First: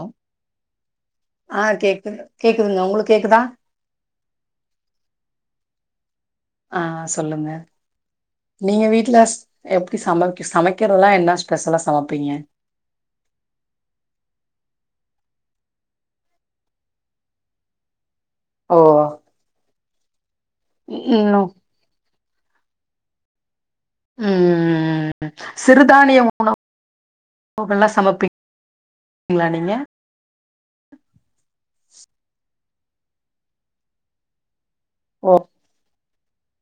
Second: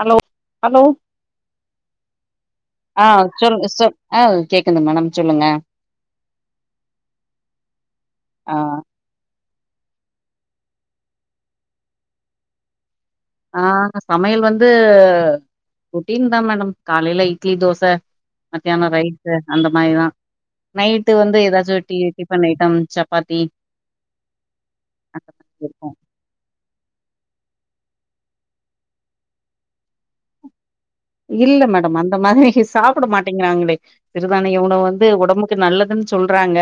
Hello hello ஆ கேக்குது கேக்குதுங்க ஆ உங்களுக்கு கேக்குதா சொல்லுங்க சொல் ஆ கேக்குது மேடம் சொல்லுங்க ஆ சொல்லுங்க ஆ நீங்க வீட்ல எப்டி சமைக் சமைக்கிறதுலா என்ன ஸ்பெஷலா சமப்பீங்க ஆ சமையல் வந்து ரொட்டீன் தா மேடம் காலேல இட்லி தோச ஓ மத்தியானோ ரைஸ் அந்த மாதிதா நைட்டு வந்து ம் ஏதாச்சு tea tiffin item chapati ஆ சிறுதானிய உணவு ல்லா சமப்பீங்களா நீங்க இல்ல மேடம் அந்த மாதிரி சாப்ட மாட்டேங்கிறாங்களே சிறு தானிய உணவு வந் து ஓ உடம்புக்கு நல்லதுன்னு சொல்றாங்க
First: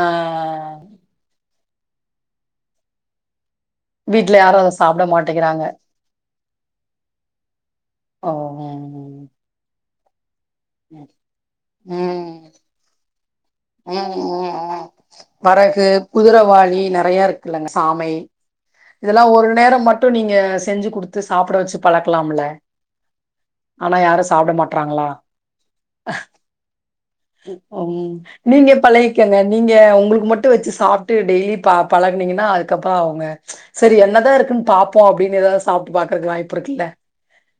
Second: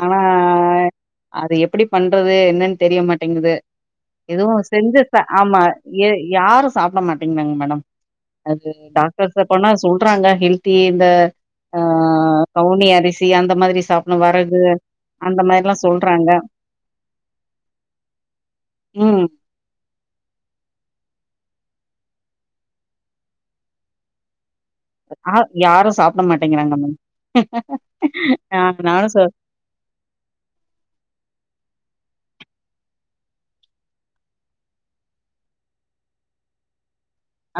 ஆ ஆனா ஆ அது எப்டி பண்றது என்னன்னு தெரியமாட்டேங்குது வீட்ல எதுவு யாரு அத செஞ்சி சாப்ட சா ஆமா மாட்டேங்கிறாங்க யா யாரு சாப்ட மாட்டேங்கிறாகாங்க மேடம் ஓ அது ம் டாக்டர்ஸ்ட்ட போனா சொல்றாங்க ஹெல்த் தி இந்த ஆ கவுனி அரிசி அந்த மாதிரி ஆ சாப்டணு ஆ வரகு ஆ அந்த மாரிலா வரகு சொல்றாங்க குதிரவாளி நெறையா இருக்குல்லங்க சாமை இதெல்லா ம் ஒரு நேரோ மட்டு நீங்க செஞ்சி குடுத்து சாப்ட வச்சி பழக்கலாம்ல ஆனா யாரு சாப்ட மாட் ஆ யாரு சாப்ட மாட்டேங்கிறாங்க மேம் ம் ஆ நீங்க நானு சொ பழகிக்கங்க நீங்க உங்களுக்கு மட்டு வச்சி சாப்ட்டு டெய்லி பாப் பழகுனீங்கன்னா அதுக்கப்பறோ அவுங்க செரி என்னதா இருக்குன்னு பாப்போ அப்டின்னு ஏதாவது சாப்ட்டு பாக்குறக்கு வாய்ப்பு இருக்குல்ல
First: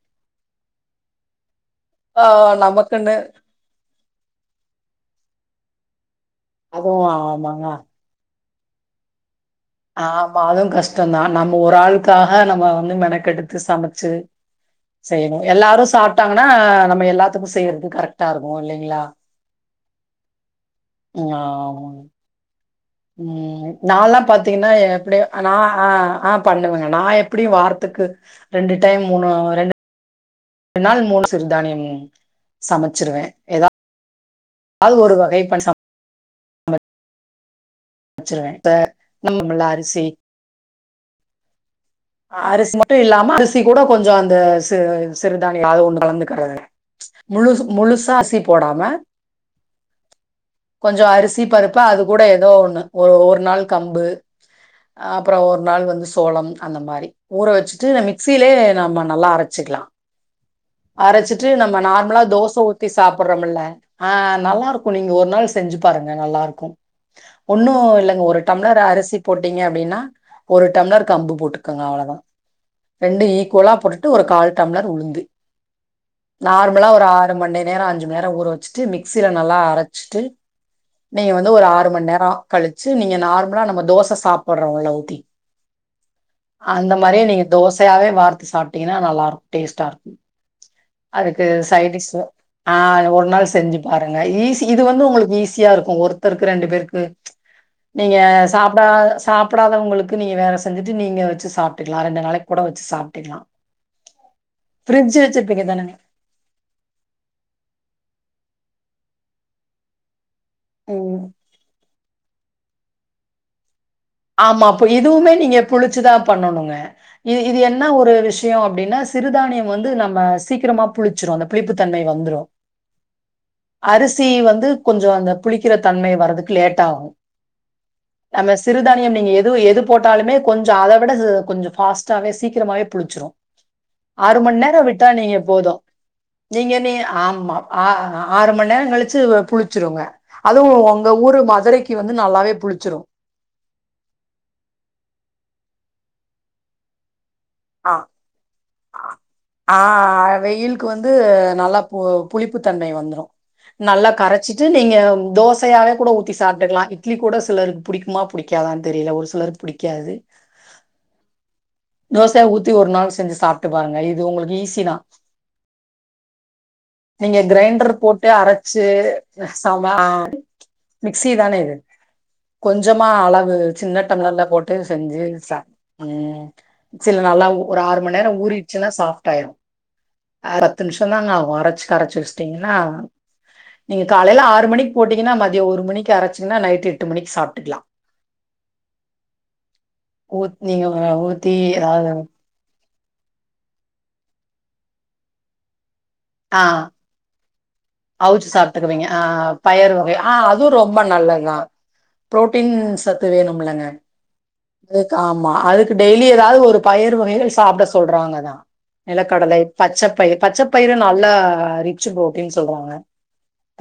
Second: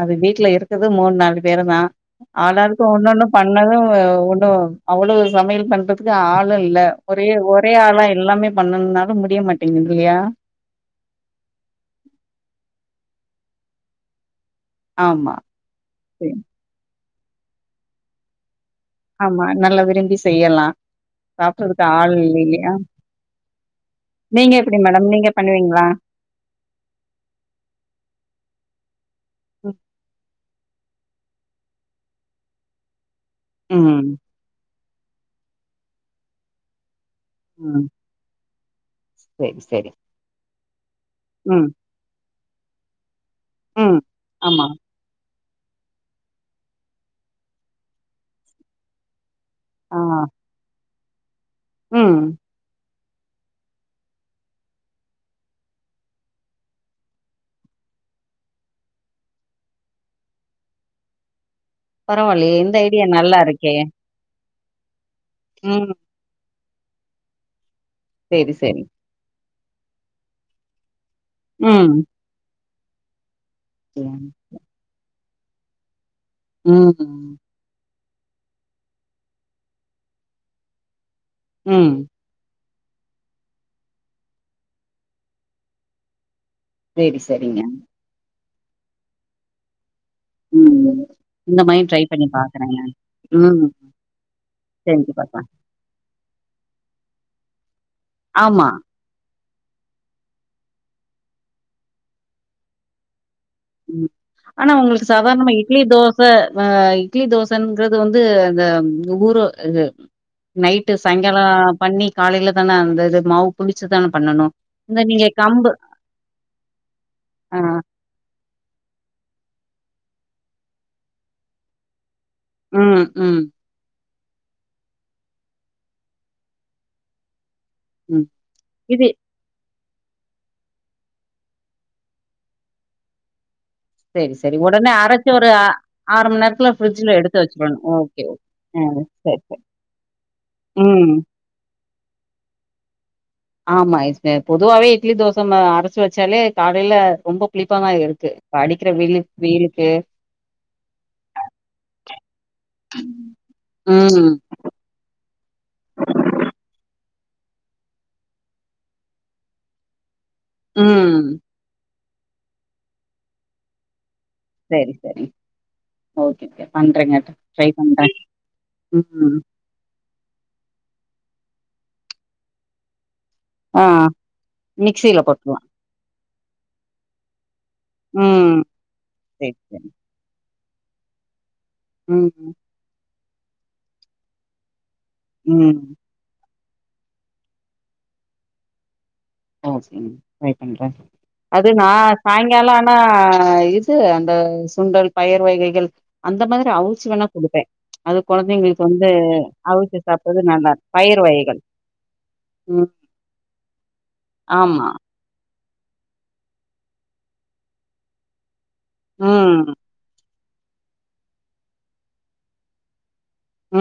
அது வீட்ல இருக்குது மூணு நாலு பேரு தா ஆ ஆளாளாக்கு நமக்குன்னு ஒன்னொண்ணு பண்ணது ஒண்ணு அவ்ளோ சமையல் பண்றதுக் கு ஆளு இல்ல அதுவும் ஒரே ஆமாங்க. ஒரே ஆளா எல்லாமே பண்ணன்னுன்னாலு முடிய மாட் ஆமா அதுவு கஷ்டந்தா நம்ம ஒரு ஆளுக்காக நம்ம வந்து மெனக்கெடுத்து சமைச்சி ஆமா செய்யணு எல்லாரு சேரி சாப்ட்டாங்கன்னா நம்ம எல்லாத்துக்கு செய்றது கரெக்டா இருக்கு இல்லைங்க ஆமா நல்லா விரும்பி செய்யலா ம் சாப்டுறதுக்கு ஆமாங்க. ஆள் இல்லலையே ம் நால்லா பாத்திங்கன்னா எ மேடம் எப்டியு நீங்க நா பண்ணுவீங்களா ஆ ஆ பண்ணுவங்க நா எப்டியு வாரத்துக் கு ரண்டு டைம் மூணு ரண் ம் நாள் மூணு சிறுதானியம் சமச்சிருவே ம் அது ஒரு வகை பண்ட ம் ச்சிருவே இப்ப செரி [inaudible] செரி அரிசி ம் அரிசி மட்டு இல்லாம அரிசி கூட ம் கொஞ்சோ அந்த ஆமா ச ச றுதானியோ அது ஒன்னு கலந்துகறது முழு முழுசா அசி போடாம ஆ அ கொஞ்சோ அரிசி பருப்பு அது கூட எதோ ஒன்னு ஒ ஒரு நாள் கம்பு அ அப்புறோ ஒரு நாள் வந்து சோளம் அந்த மாரி ஊற வெச்சிட்டு த மிக்சிலே நம்ம நல்லா அரச்சிக்லா அரச்சி ச்சு நம்ம நார்மலா தோச பரவாயில்லயே இந்த ஊத்தி ஐடியா நல்லா சாப்பட்றமில்ல இருக்கே அ நல்லாருக்கு நீங்க ஒ ருநாள் செஞ்சு ம் பாருங்க நல்லாருக்கு ஒன்னு இல்லங் ஒரு செரி டம்ளர் செரி அரிசி போ டிங்க அப்டினா ஒரு டம்ளர் கம்பு போட்டுக்கங்க ம் அவ்ளதா ரெண்டு ஈ கொழா போட்டுட்டு ஒரு ம் கால் டம்ளர் உளுந்து நார்மலா ஒரு ஆறு மணி நேரோ அஞ்சு மநேரோ ஊற வெச்சிட்டு மிக்சில நல்லா அரச்சிட்டு நீங்க வந்து ஒரு ஆறு ம் மண் நேரோ கழி ச்சு நீங்க நார்மலா நம்ம தோச சாப்பட்றோ இல்ல ஊத்தி அந்த செரி மாரியே நீங்க செரிங்க தோசையாவே வார்த்து சாப்ட்டிங்கனா நல்லாரு டேஸ்ட்டா இருக்கு ம் ம் அதுக்கு இந்த மாரி ட்ரை சைடிஸ்ஸு பண்ணி ஆ பாக்குறேங்க ஒரு நாள் ம் செஞ்சு பாருங்க ஈசி இது வந்து செஞ்சு உங்குளுக்கு பாக்கலா ஈஸியா இருக்கு ஒருத்தருக்கு ரெண்டு பேருக் ம் நீங்க ஆமா சாப்டா சாப்படாதவங்குளுக்கு நீங்க வேற செஞ்சுட்டு நீங்க ச்சு சாப்ட்டுக்லா ரண்டு நாளைக் கூட வெச்சு சாப்ட்டுக்லா ம் ஆனா உங்குளுக்கு சாதார்ணமா இட்லி தானங்க? தோச அ இட்லி தோசன்ங்கறது வந்து அந்த ஊரு இது நைட்டு ம். சாயங்காலோ பண்ணி காலைல தான அந்த இது மாவு புளி ஆமா ப் இதுவுமே நீங்க புளிச்சுதா பண்ணணுங்க இ இது ஆ என்ன ஒரு விஷயோ அப்டின்னா சிறுதானியம் வந்து நம்ம சீக்கிரமா புளிச்சிரு அந்த புளிப்புத்தன்மை வந்துரு ம் ம் ச்சி வந்து கொஞ்சோ அந்த புளிக்கிற தன்மை வறதுக்கு லேட் ஆகு ம் அந்த சி இது றுதானியம் நீங்க எது எது போட்டாலுமே கொஞ்சோ அத விட து கொஞ்சொ ஃபாஸ்டாவே சீக்கிரமாவே புளிச்சிரு செரி ஆறு செரி மண் நேரோ உடனே விட்டா அரைச்சு நீங்க ஒரு அ போது ஆறு மண் நேரத்துல நீங்க நீ ஃப்ரிட்ஜ்ல எடுத்து ஆம்மா வச்சிரணு ஆ ஓகே ஓகே ஆறு மண் நே ஆ ரங் கழிச்சு சரி வ சரி புளிச்சிருங்க அதுவு ம் ஒங்க ஊரு மதுரைக்கி வந்து நல்லாவே புளிச்சிரு ஆமா இது பெ பொதுவாவே இட்லி தோச மாவ அரச்சு வெச்சாலே காலைல ரொம்ப புளிப்பாதா இருக்கு இப்ப அடிக்கிற வெயி அ வெயிலுக்கு ஆ வெயில்க்கு வந்து நல்லா பு புளிப்பு தன்மை வந்துரு நல்லா ம் கரச்சிட்டு நீங்க தோசையாவே கூட ஊத்தி சாப்ட்டுக்லா இட்லி கூட சிலருக்கு புடிக்குமா புடிக்காதான் தெரில ஒரு சிலருக் புடிக்காது ம் தோசையா ஊத்தி ஒரு நாள் செஞ்சு சாப்ட்டு பாருங்க இது உங்களுக்கு ஈசி சரி தா சரி ஓகே ஓகே பண்றேங்க நீங்க ட்ரை கிரைண்ட்ர் பண்றே போட்டு அரச்சு ம் அ சமா ஆ மிக்சி தான இது கொஞ்சமா அள வு ஆ சின்ன டம்ளர்ல போட்டு செஞ்சு மிக்சில ச போட்ருலா ம் சில் நல்லாவு ஒரு ஆறு மண் நேர ஊ ம் றிர்ச்சுனா சாஃப்ட் ஆயிரு சரி சரி [unintelligible] த்து நிம்ஷந் தாங்க ஆவு அரச்சு கரச்சு ம் வெச்ட்டீங்கன்னா நீங்க காலைல ஆறு மணி போட்டீங்கன்னா மதியோ ம் ஒரு மணிக்கி அரச்சிங்னா நைட்டு எட்டு மணிக் சாப்ட்டுக்லா ஊத்தி அது நா ஏதாவது சாய்ங்கால ஆனா இது அந்த சுண்டல் பயர் வகைகள் அந்த ஆ மாதிரி அவுச்சி வேணா குடுப்பே அது அவுச்சு கொழந்தைங்களுக்கு சாப்பிட்டுக்குவீங்க வந்து அ பயறு அவிச்சு வகை ஆ சாப்டறது அதுவு நல்லா ரொம்ப பயர் நல்லதுதா வகைகள் புரோட்டீன் ம் சத்து வேணும்லங்க ஆமா அதுக்கு ஆமா அதுக்கு டெய்லி ஏதாது ஒரு பயிறு வகைகள் சாப்ட சொல்றாங்கதா நிலக்கடலை ம் பச்சப்பயிறு பச்சப்பயிறு நல்லா ரிச்சு புரோட்டீன் சொல்றாங்க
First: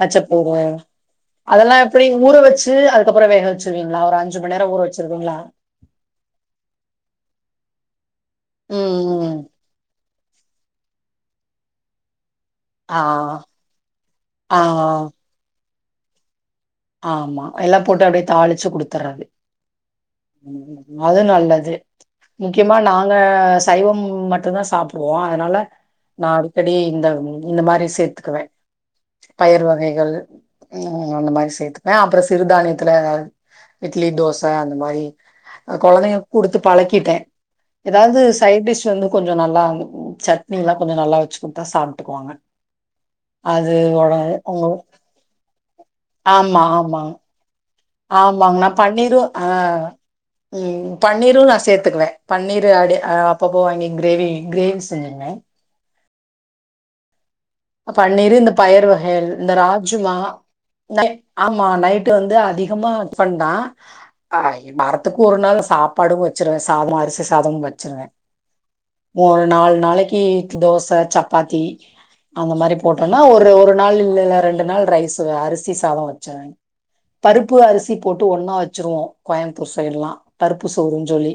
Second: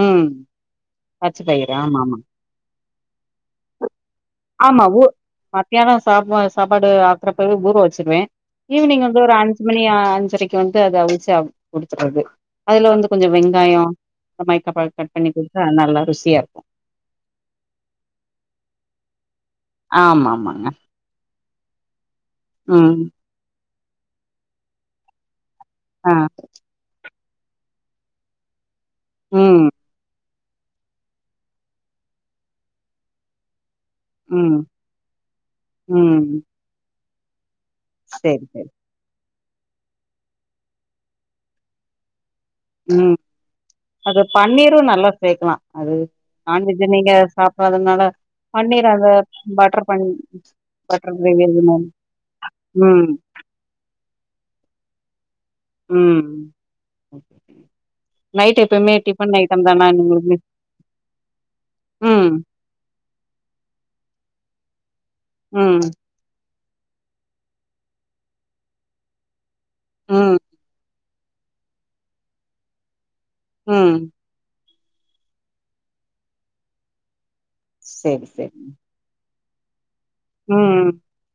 பச்ச போவ பச்ச பயிறு அதெல்லா ஆமா எப்டி ஆமா ஊற வச்சு அதுக்கப்பறோ வேக வச்சிருவீங்ளா ஒரு அஞ் ஆமா ஊ மதியானம் சாப்ப சாப்பாடு ஆக்றப்பவே ஊற வச்சிருவே ம், ஈவ்னிங் வந்து ம். ஒரு அஞ்சு மணி ஆ அஞ்சரைக்கு வந்து அத அவுச்சி அவருக்கு குடுத்துட்றது அதுல ஆ, வந்து கொஞ்ச வெங்காயோ அ ஆ, மய்க்கப கட் பண்ணி குடுத்தா அது நல்லா ருசியா இருக்கு ஆமா எல்லா போட்டு அப்டே தாளிச்சு குடுத்தட்றது ஆமா ம் ஆமாங்க ம் அது நல்ல து முக்கியமா ம் நாங்க சைவம் மட்டுநதா சாப்புடுவோ அதனால ஆ நா அடிக்கடி இந்த ம் இந்த மாரி சேத்துக்குவே பயிறு ம் வகைகள் ம் ம் அந்த மாரி சேத்துப்பே அப்ற சிறுதானியத்துல எதாவது இட்லி தோச ம் அந்த மாரி அ ம் கொழந்தைங்களுக் குடுத்து பழக்கிட்டே ஏதாது செரி சைட் செரி டிஷ் வந்து கொஞ்சோ கொஞ்சோ நல்லா ம் சட்னில்லா கொஞ்சோ நல்லா வச்சி குடுத்தா சாப்ட்டுக்குவாங்க ம் அது ஒட அது உங்க பனீர்ரு நல்லா சேக்கலா அது ஆமா நான்வெஜ் நீங்க ஆமாங் சாப் ஆமாங்க நா பனீர்ரு ஆ பட்டர் பன் ம் பட்டர் பனீர்ரு கிரேவி நா அது மாரி சேத்துக்குவே பனீர் ர்ரு அப்டியே ம் அ அப்பப்போ வாங்கி க்ரேவி க்ரேவி செஞ்சுடுவே ம் அ பனீர்ரு இந்த நைட் பயறு எப்பயுமே வகைகள் டிஃபன் இந்த ஐட்டம் தானா ராஜுமா உங்களுக்கு நை ஆமா நைட்டு ம் வந்து அதிகமா டிபன் தா ஆ வரத்துக்கு ஒரு நாள் ம் சாப்பாடு வச்சிருவே சாதோ அரிசி சாதமு வச்சிருவே ஒரு நால் நாளைக்கி ம் தோச ச பாத்தி அந்த மாரி போட்டோன்னா ஒரு ஒரு நாள் ம் இல்லல்ல ரெண்டு நாள் ரைஸ் அரிசி சாதோ வச்சிருவே பருப்பு அரிசி போட்டு செரி ஒன்னா செரி வச்சிருவோ கோயம்புத்தூர் சைட்லா பருப்பு ம் சோறுன்னு சொல்லி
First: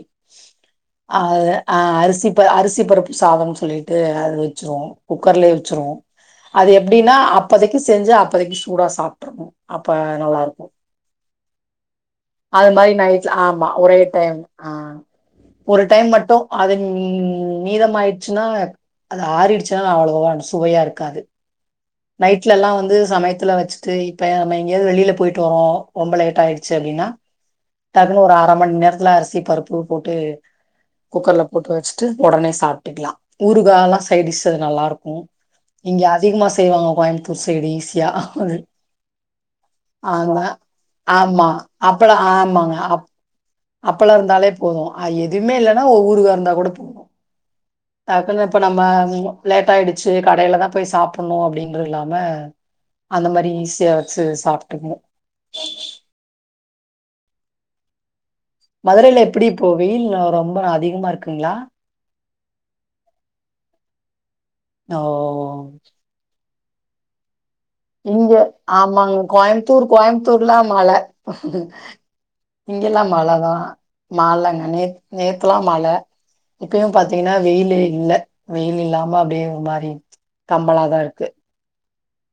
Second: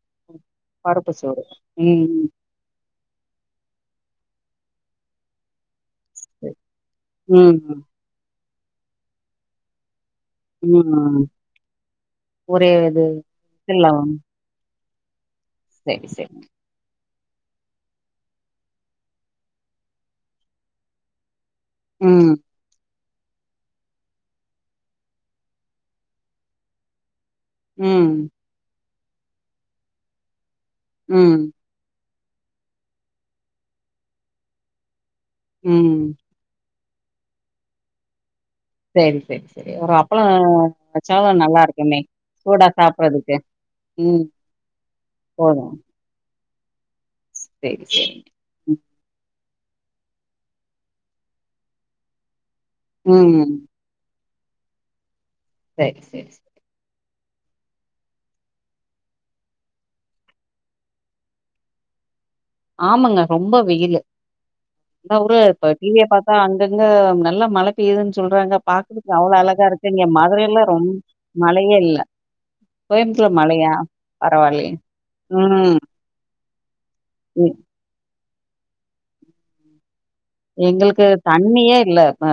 பருப்பு சோறு அது அ ம் அரிசிப்ப அரிசி பருப்பு சாதம்னு சொல்லிட்டு அது வச்சுருவோ குக்கர்லயே வச்சிருவோ ம் அது எப்டின்னா ம் அப்பதைக்கி செஞ்சு அப்பதைக்கி சூடா சாப்ட்டுருனு அப்ப நல்லா இருக்கு ம் அது ஒரே மாரி இது நைட்ல ஆமா விசில்ல ஒரே டைம் ஆ ஒரு டைம் செரி மட்டு செரி அதுங் ம் மீதம்மாயிச்சுன்னா அது ஆறிடுச்சினா அவ்ளோவா சுவையா இருக்காது ம் நைட்லல்லா வந்து சமயத்துல வச்சுட்டு இப்ப நம்ம எங்கயாவது வெளியில போயிட்டு வரோ ரொம்ப லேட் ஆயிடுச்சு அப்டின்னா ம் டக்குன்னு ஒரு அர மண்நேரத்துல அரிசி பருப்பு போட்டு ம் குக்கர்ல போட்டு வச்சு ட்டு உடனே சாப்ட்டுக்கலா ஊறுகால்லா சைட் டிஷ் அது நல்லாருக்கு ம் இங்க அதிகமா சா ப்டுவாங்க கோயம்புத்தூர் சைடு ஈசியா அது சேரி சேரி சேரி ஒரு அப்பள வச்சாலு ஆமா நல்லாருக்குமே சூடா சாப்புட்றதுக்கு அப்பளோ இருந்தாலே போது அ எதுமே இல்லன்னா ஊ ஊறுகா இருந்தா கூட போ சேரி டக்குன்னு இப்ப சேரிங்க நம்ம லேட்டாயிடுச்சு கடையில தா போய் சாப்புட்ணு அப்டின்ற இல்லாம அந்த ம் மாரி ஈஸியா வச்சு சாப்ட்டுக்குவோ சேரி சேரி சே மதுரையில எப்டி இப்போ வெயில் ரொம்ப அதிகமா இருக்குங்ளா ஆமாங்க ரொம்ப வெயிலு, ஓ! என்னா ஊரு இப்ப டிவிய பாத்தா அங்க ங்க நல்ல மழை பெய்யிதுனு இங்க சொல்றாங்க பாக்குறதுக்கு ஆமாங்க. அவ்ளோ அழகா கோயம்புத்தூர் இருக்கு இங்க மதுரைல கோயம்புத்தூர்லாம் மழ. ரொம்ப மழையே இல்ல இங்கெல்லாம் மழ கோயம்தூல தான். மழையா மழங்க பரவாலையே ம் இப்பயு பாத்தீங்னா எ வெயிலே இல்ல வெயில் இல்லாம அப்டே ஒரு மாரி கம்மலா தான் எங்களுக்கு இருக்கு. தண்ணியே இல்ல ப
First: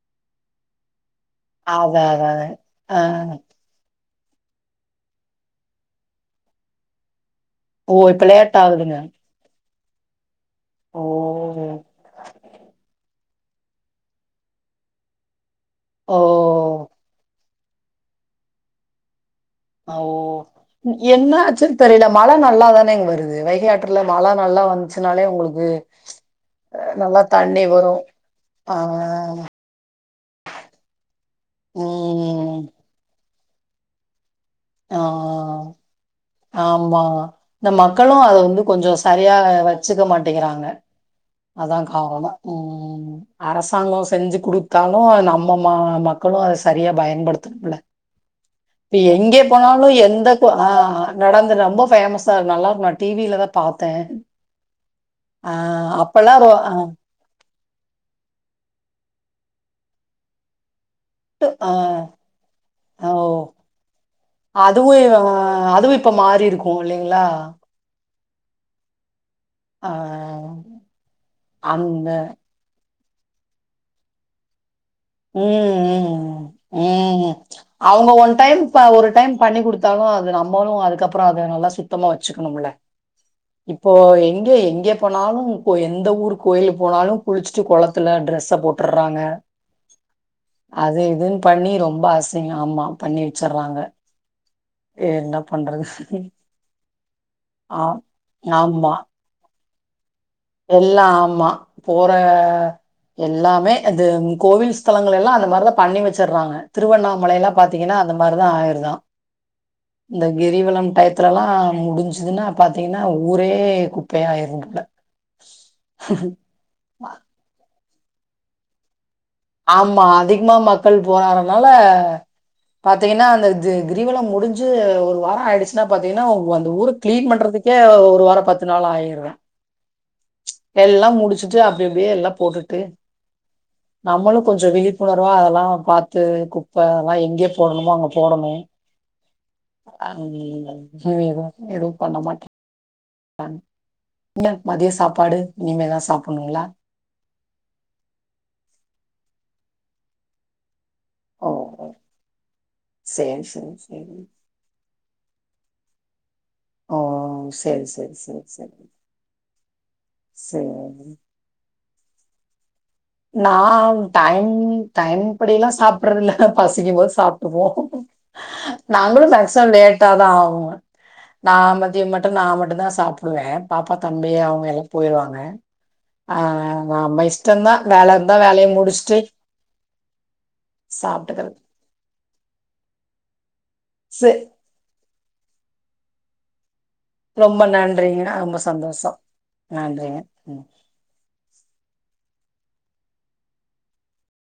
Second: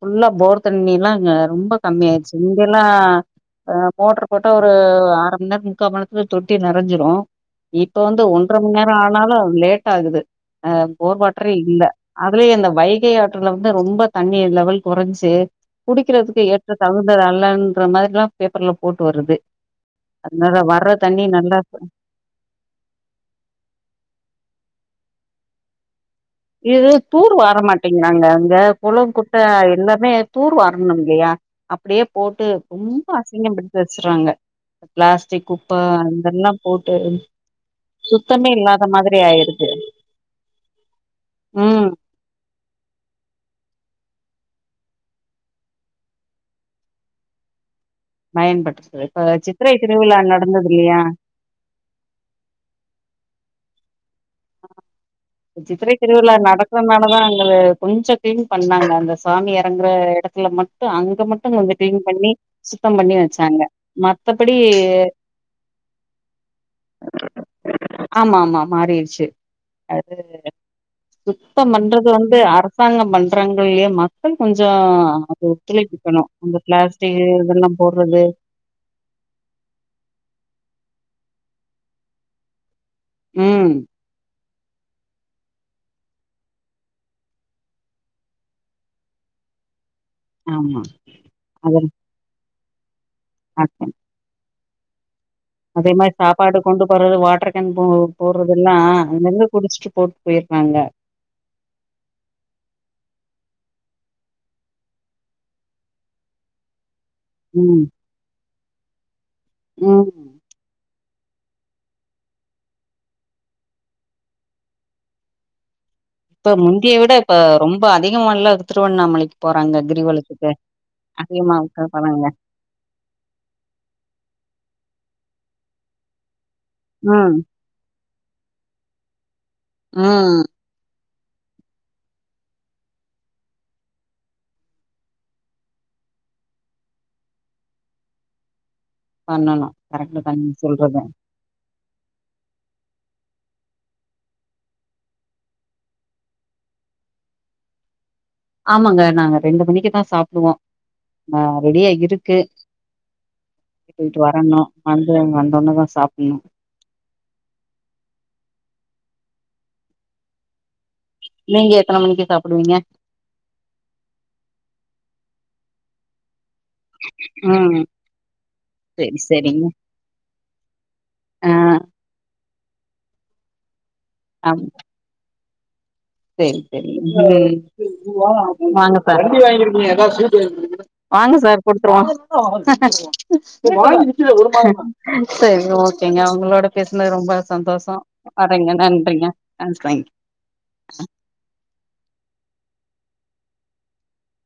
ஃபுல்லா போர் தண்ணிலா ங்க ரொம்ப கம்மி அதான் ஆயிருச்சு அதாங்க. இங்கெல்லா ஆ. அ மோட்டுர் போட்டா ஒரு அர மநேர்த் முக்கா மநேர்த்ல தொட்டி நெறஞ்சிரு ஓ! இப்ப வந்து ஒன்ற லேட் மண்நேர ஆகுதுங்க. ஆனாலு லேட் ஆகுது அ ஓ! போர் வாட்டரே இல்ல பே இந்த வைகை ஆற்றுல வந்து ரொம்ப தண்ணி லெவல் கொறைஞ்சி ஓ! குடிக்கிறதுக்கு ஏற்ற தகுந்தது அல்லன்ற மாதிரிலா பேப்பர்ல போட்டு வருது அதனால வர்ற அவ் தண்ணி என்ன நல்லா ஆச்சு தெரில மழ நல்லாதானேங் வருது வைகையாற்றுல மழ நல்லா வந் சினாலே உங்குளுக்கு இது தூர் வார மாட்டேங்கிறாங்க அங்க குளோ ஆ. குட்டே எல்லாமே தூர் வாரணும் இல்லயா அப்டியே போட்டு ம் ரொம்ப அசிங்கம் படித்து வச்சுறாங்க ஆ ப்ளாஸ்டிக் குப்ப அந் ஆமா இந்த மக்களு அத சுத்தமே வந்து இல்லாத கொஞ்சோ மாதிரி சரியா ஆயிருது வச்சுக்க மாட்டேங்கிறாங்க அதா ம் காரணோ ம் அர அரசாங்கோ செஞ்சு குடுத்தாலு நம்ம மா மக்களு அத சரியா பயன்படுத்துணுல இப்ப பயன்பட்டுச்சு எங்கே சித்திரை போனாலு திருவிழா எந்த கோ ஆ நடந்தது இல்லையா கடந்து ரொம்ப ஃபேமஸா நல்லாருக்கூ நா டி வி ல தா பாத்தே ஆ சித்திரை திருவிழா அப்பல்லா ரொ ஆ நடக்றனாலதா அங்க கொஞ்சோ க்ளீன் பண்ணாங்க அந்த சாமி எறங்குற எடத்துல மட் டு அங்க மட்டு ஆ கொஞ்சோ க்ளீன் பண்ணி சுத்தம் ஓ பண்ணி வச்சாங்க மத்தபடி துவு இப்ப மாறி இருக்கூ இல்லிங்ளா ஆமா ஆமா மாறிடுச்சு அது சுத்தம் அந் பண்றது வந்து அரசாங்கம் பண்றாங்களேயே மக்கள் கொஞ்சோ அது ம் ஒத்துழைப்பிக்கணு ம் அந்த ம் பிளாஸ்டிக் ம் இதெல்லா அவுங்க போடுறது ஒன் டைம் ப ஒரு டைம் பண்ணி கு குடுத்தாலூ அது நம்பளூ அதுக்கப் றோ அத நல்லா சுத்தமா வச்சுக்குணும்ல ம் இப்போ எங்கே எங்கே போனாலு போ எந்த ஊர் கோயிலு போனாலு குளிச்சுட்டு கொளத்துல ட்ரெஸ்ஸ போட்டுர்றாங்க ஆமா அது இதுன் பண்ணி ரொம்ப அசிங்கோ ஆமா பண்ணி வச்சுர்றாங்க அது என்னப் அதே மார் சாப்பாடு கொண்டு போறது வாட்டர் கேன் ஆ போ போட்றதெல்லா ஆமா அங்கங்க குடிச்ட்டு போட்டு போயிடுறாங்க எல்லா ஆமா போற எல்லாமே அது ம் ோவில் ஸ்தலங்கள எல்லா அந்த மாரிதா பண்ணி வச்சுர்றாங்க திருவண்ணா மலையெல்லா ம் பாத்தீங்னா அந்த மாரி தா ஆயிருதா இந்த ம் கிரிவலம் டைத் துலலா முடிஞ்சுதுனா பாத்தீங்னா ஊரே குப்பையா ஆயிரும் போல இப்ப முந்தியை விட இப்ப ரொம்ப அதிகமால்ல திருவண்ணாமலைக் ஆமா அதிகமா மக்கள் அதிகமா போனாதனால க போறாங்க பாத்தீங்கன்னா அந்த து கிரிவலம் முடிஞ்சு ஒரு வார ஆயிடுச்சுனா பாத்தீங்னா உ அந்த ஊரு க்ளீன் ம் பண்றதுக்கே ஒரு வாரோ பத்து நாள் ஆயிரு ம் சுட்டு அப்டி அப்டியே எல்லா போட்டுட்டு நம்மளூ கொஞ்சோ விழிப்புணர்வா அதெல்லா பாத்து குப்ப அதெல்லா எங்கே போடணுமோ அங்க போடணு பண்ணணு கரெக்ட் அந் தா நீங்க சொல்றது ஹீவிவோ எதுவ் பண்ண மாட்ற் அன் ன்ல மதிய சாப்பாடு இனிமேதா சாப்புட்ணூங்ளா ஆமாங்க நாங்க ரெண்டு மணிக்கு தா சாப்டுவோ நா ஓ ரெடியா இருக்கு சேரி சேரி சேரி போயிட்டு வரணு வந்து அவ்ங்க வந்தோன்னே தா சாப்பிட்ணூ ஓ செரி செரி செரி செரி சேரி நீங்க எத்தன மணிக்கு சாப்டுவீங்க நா டைம் டைம் படிெல்லா சாப்புறதுல பசிக்கும் போது சாப்ட்டுப்போ ம் சரி நாங்களு மேக்சிம சரிங்க லேட்டா தா ஆவு ஆ நா மதியம் மட்டு நா மட்டு தா சாப்டுவே பாப்பா தம்பி ம் ஆமா அவங்க எல்லா போயடுவாங்க ஆ அம்ம இஷ்டந்தா நாங்க வாங்க சாப்ட்டுக்கிறது. சார் குடுத்துருவோ சரி சரி ஓகேங்க உங்களோட பேசுனது ரொம்ப சந்தோஷ நன்றிங்க. ரொம்ப வறேங்க சந்தோஷம். நன்றிங்க ஆ தங்யூ நன்றிங்க. ம்.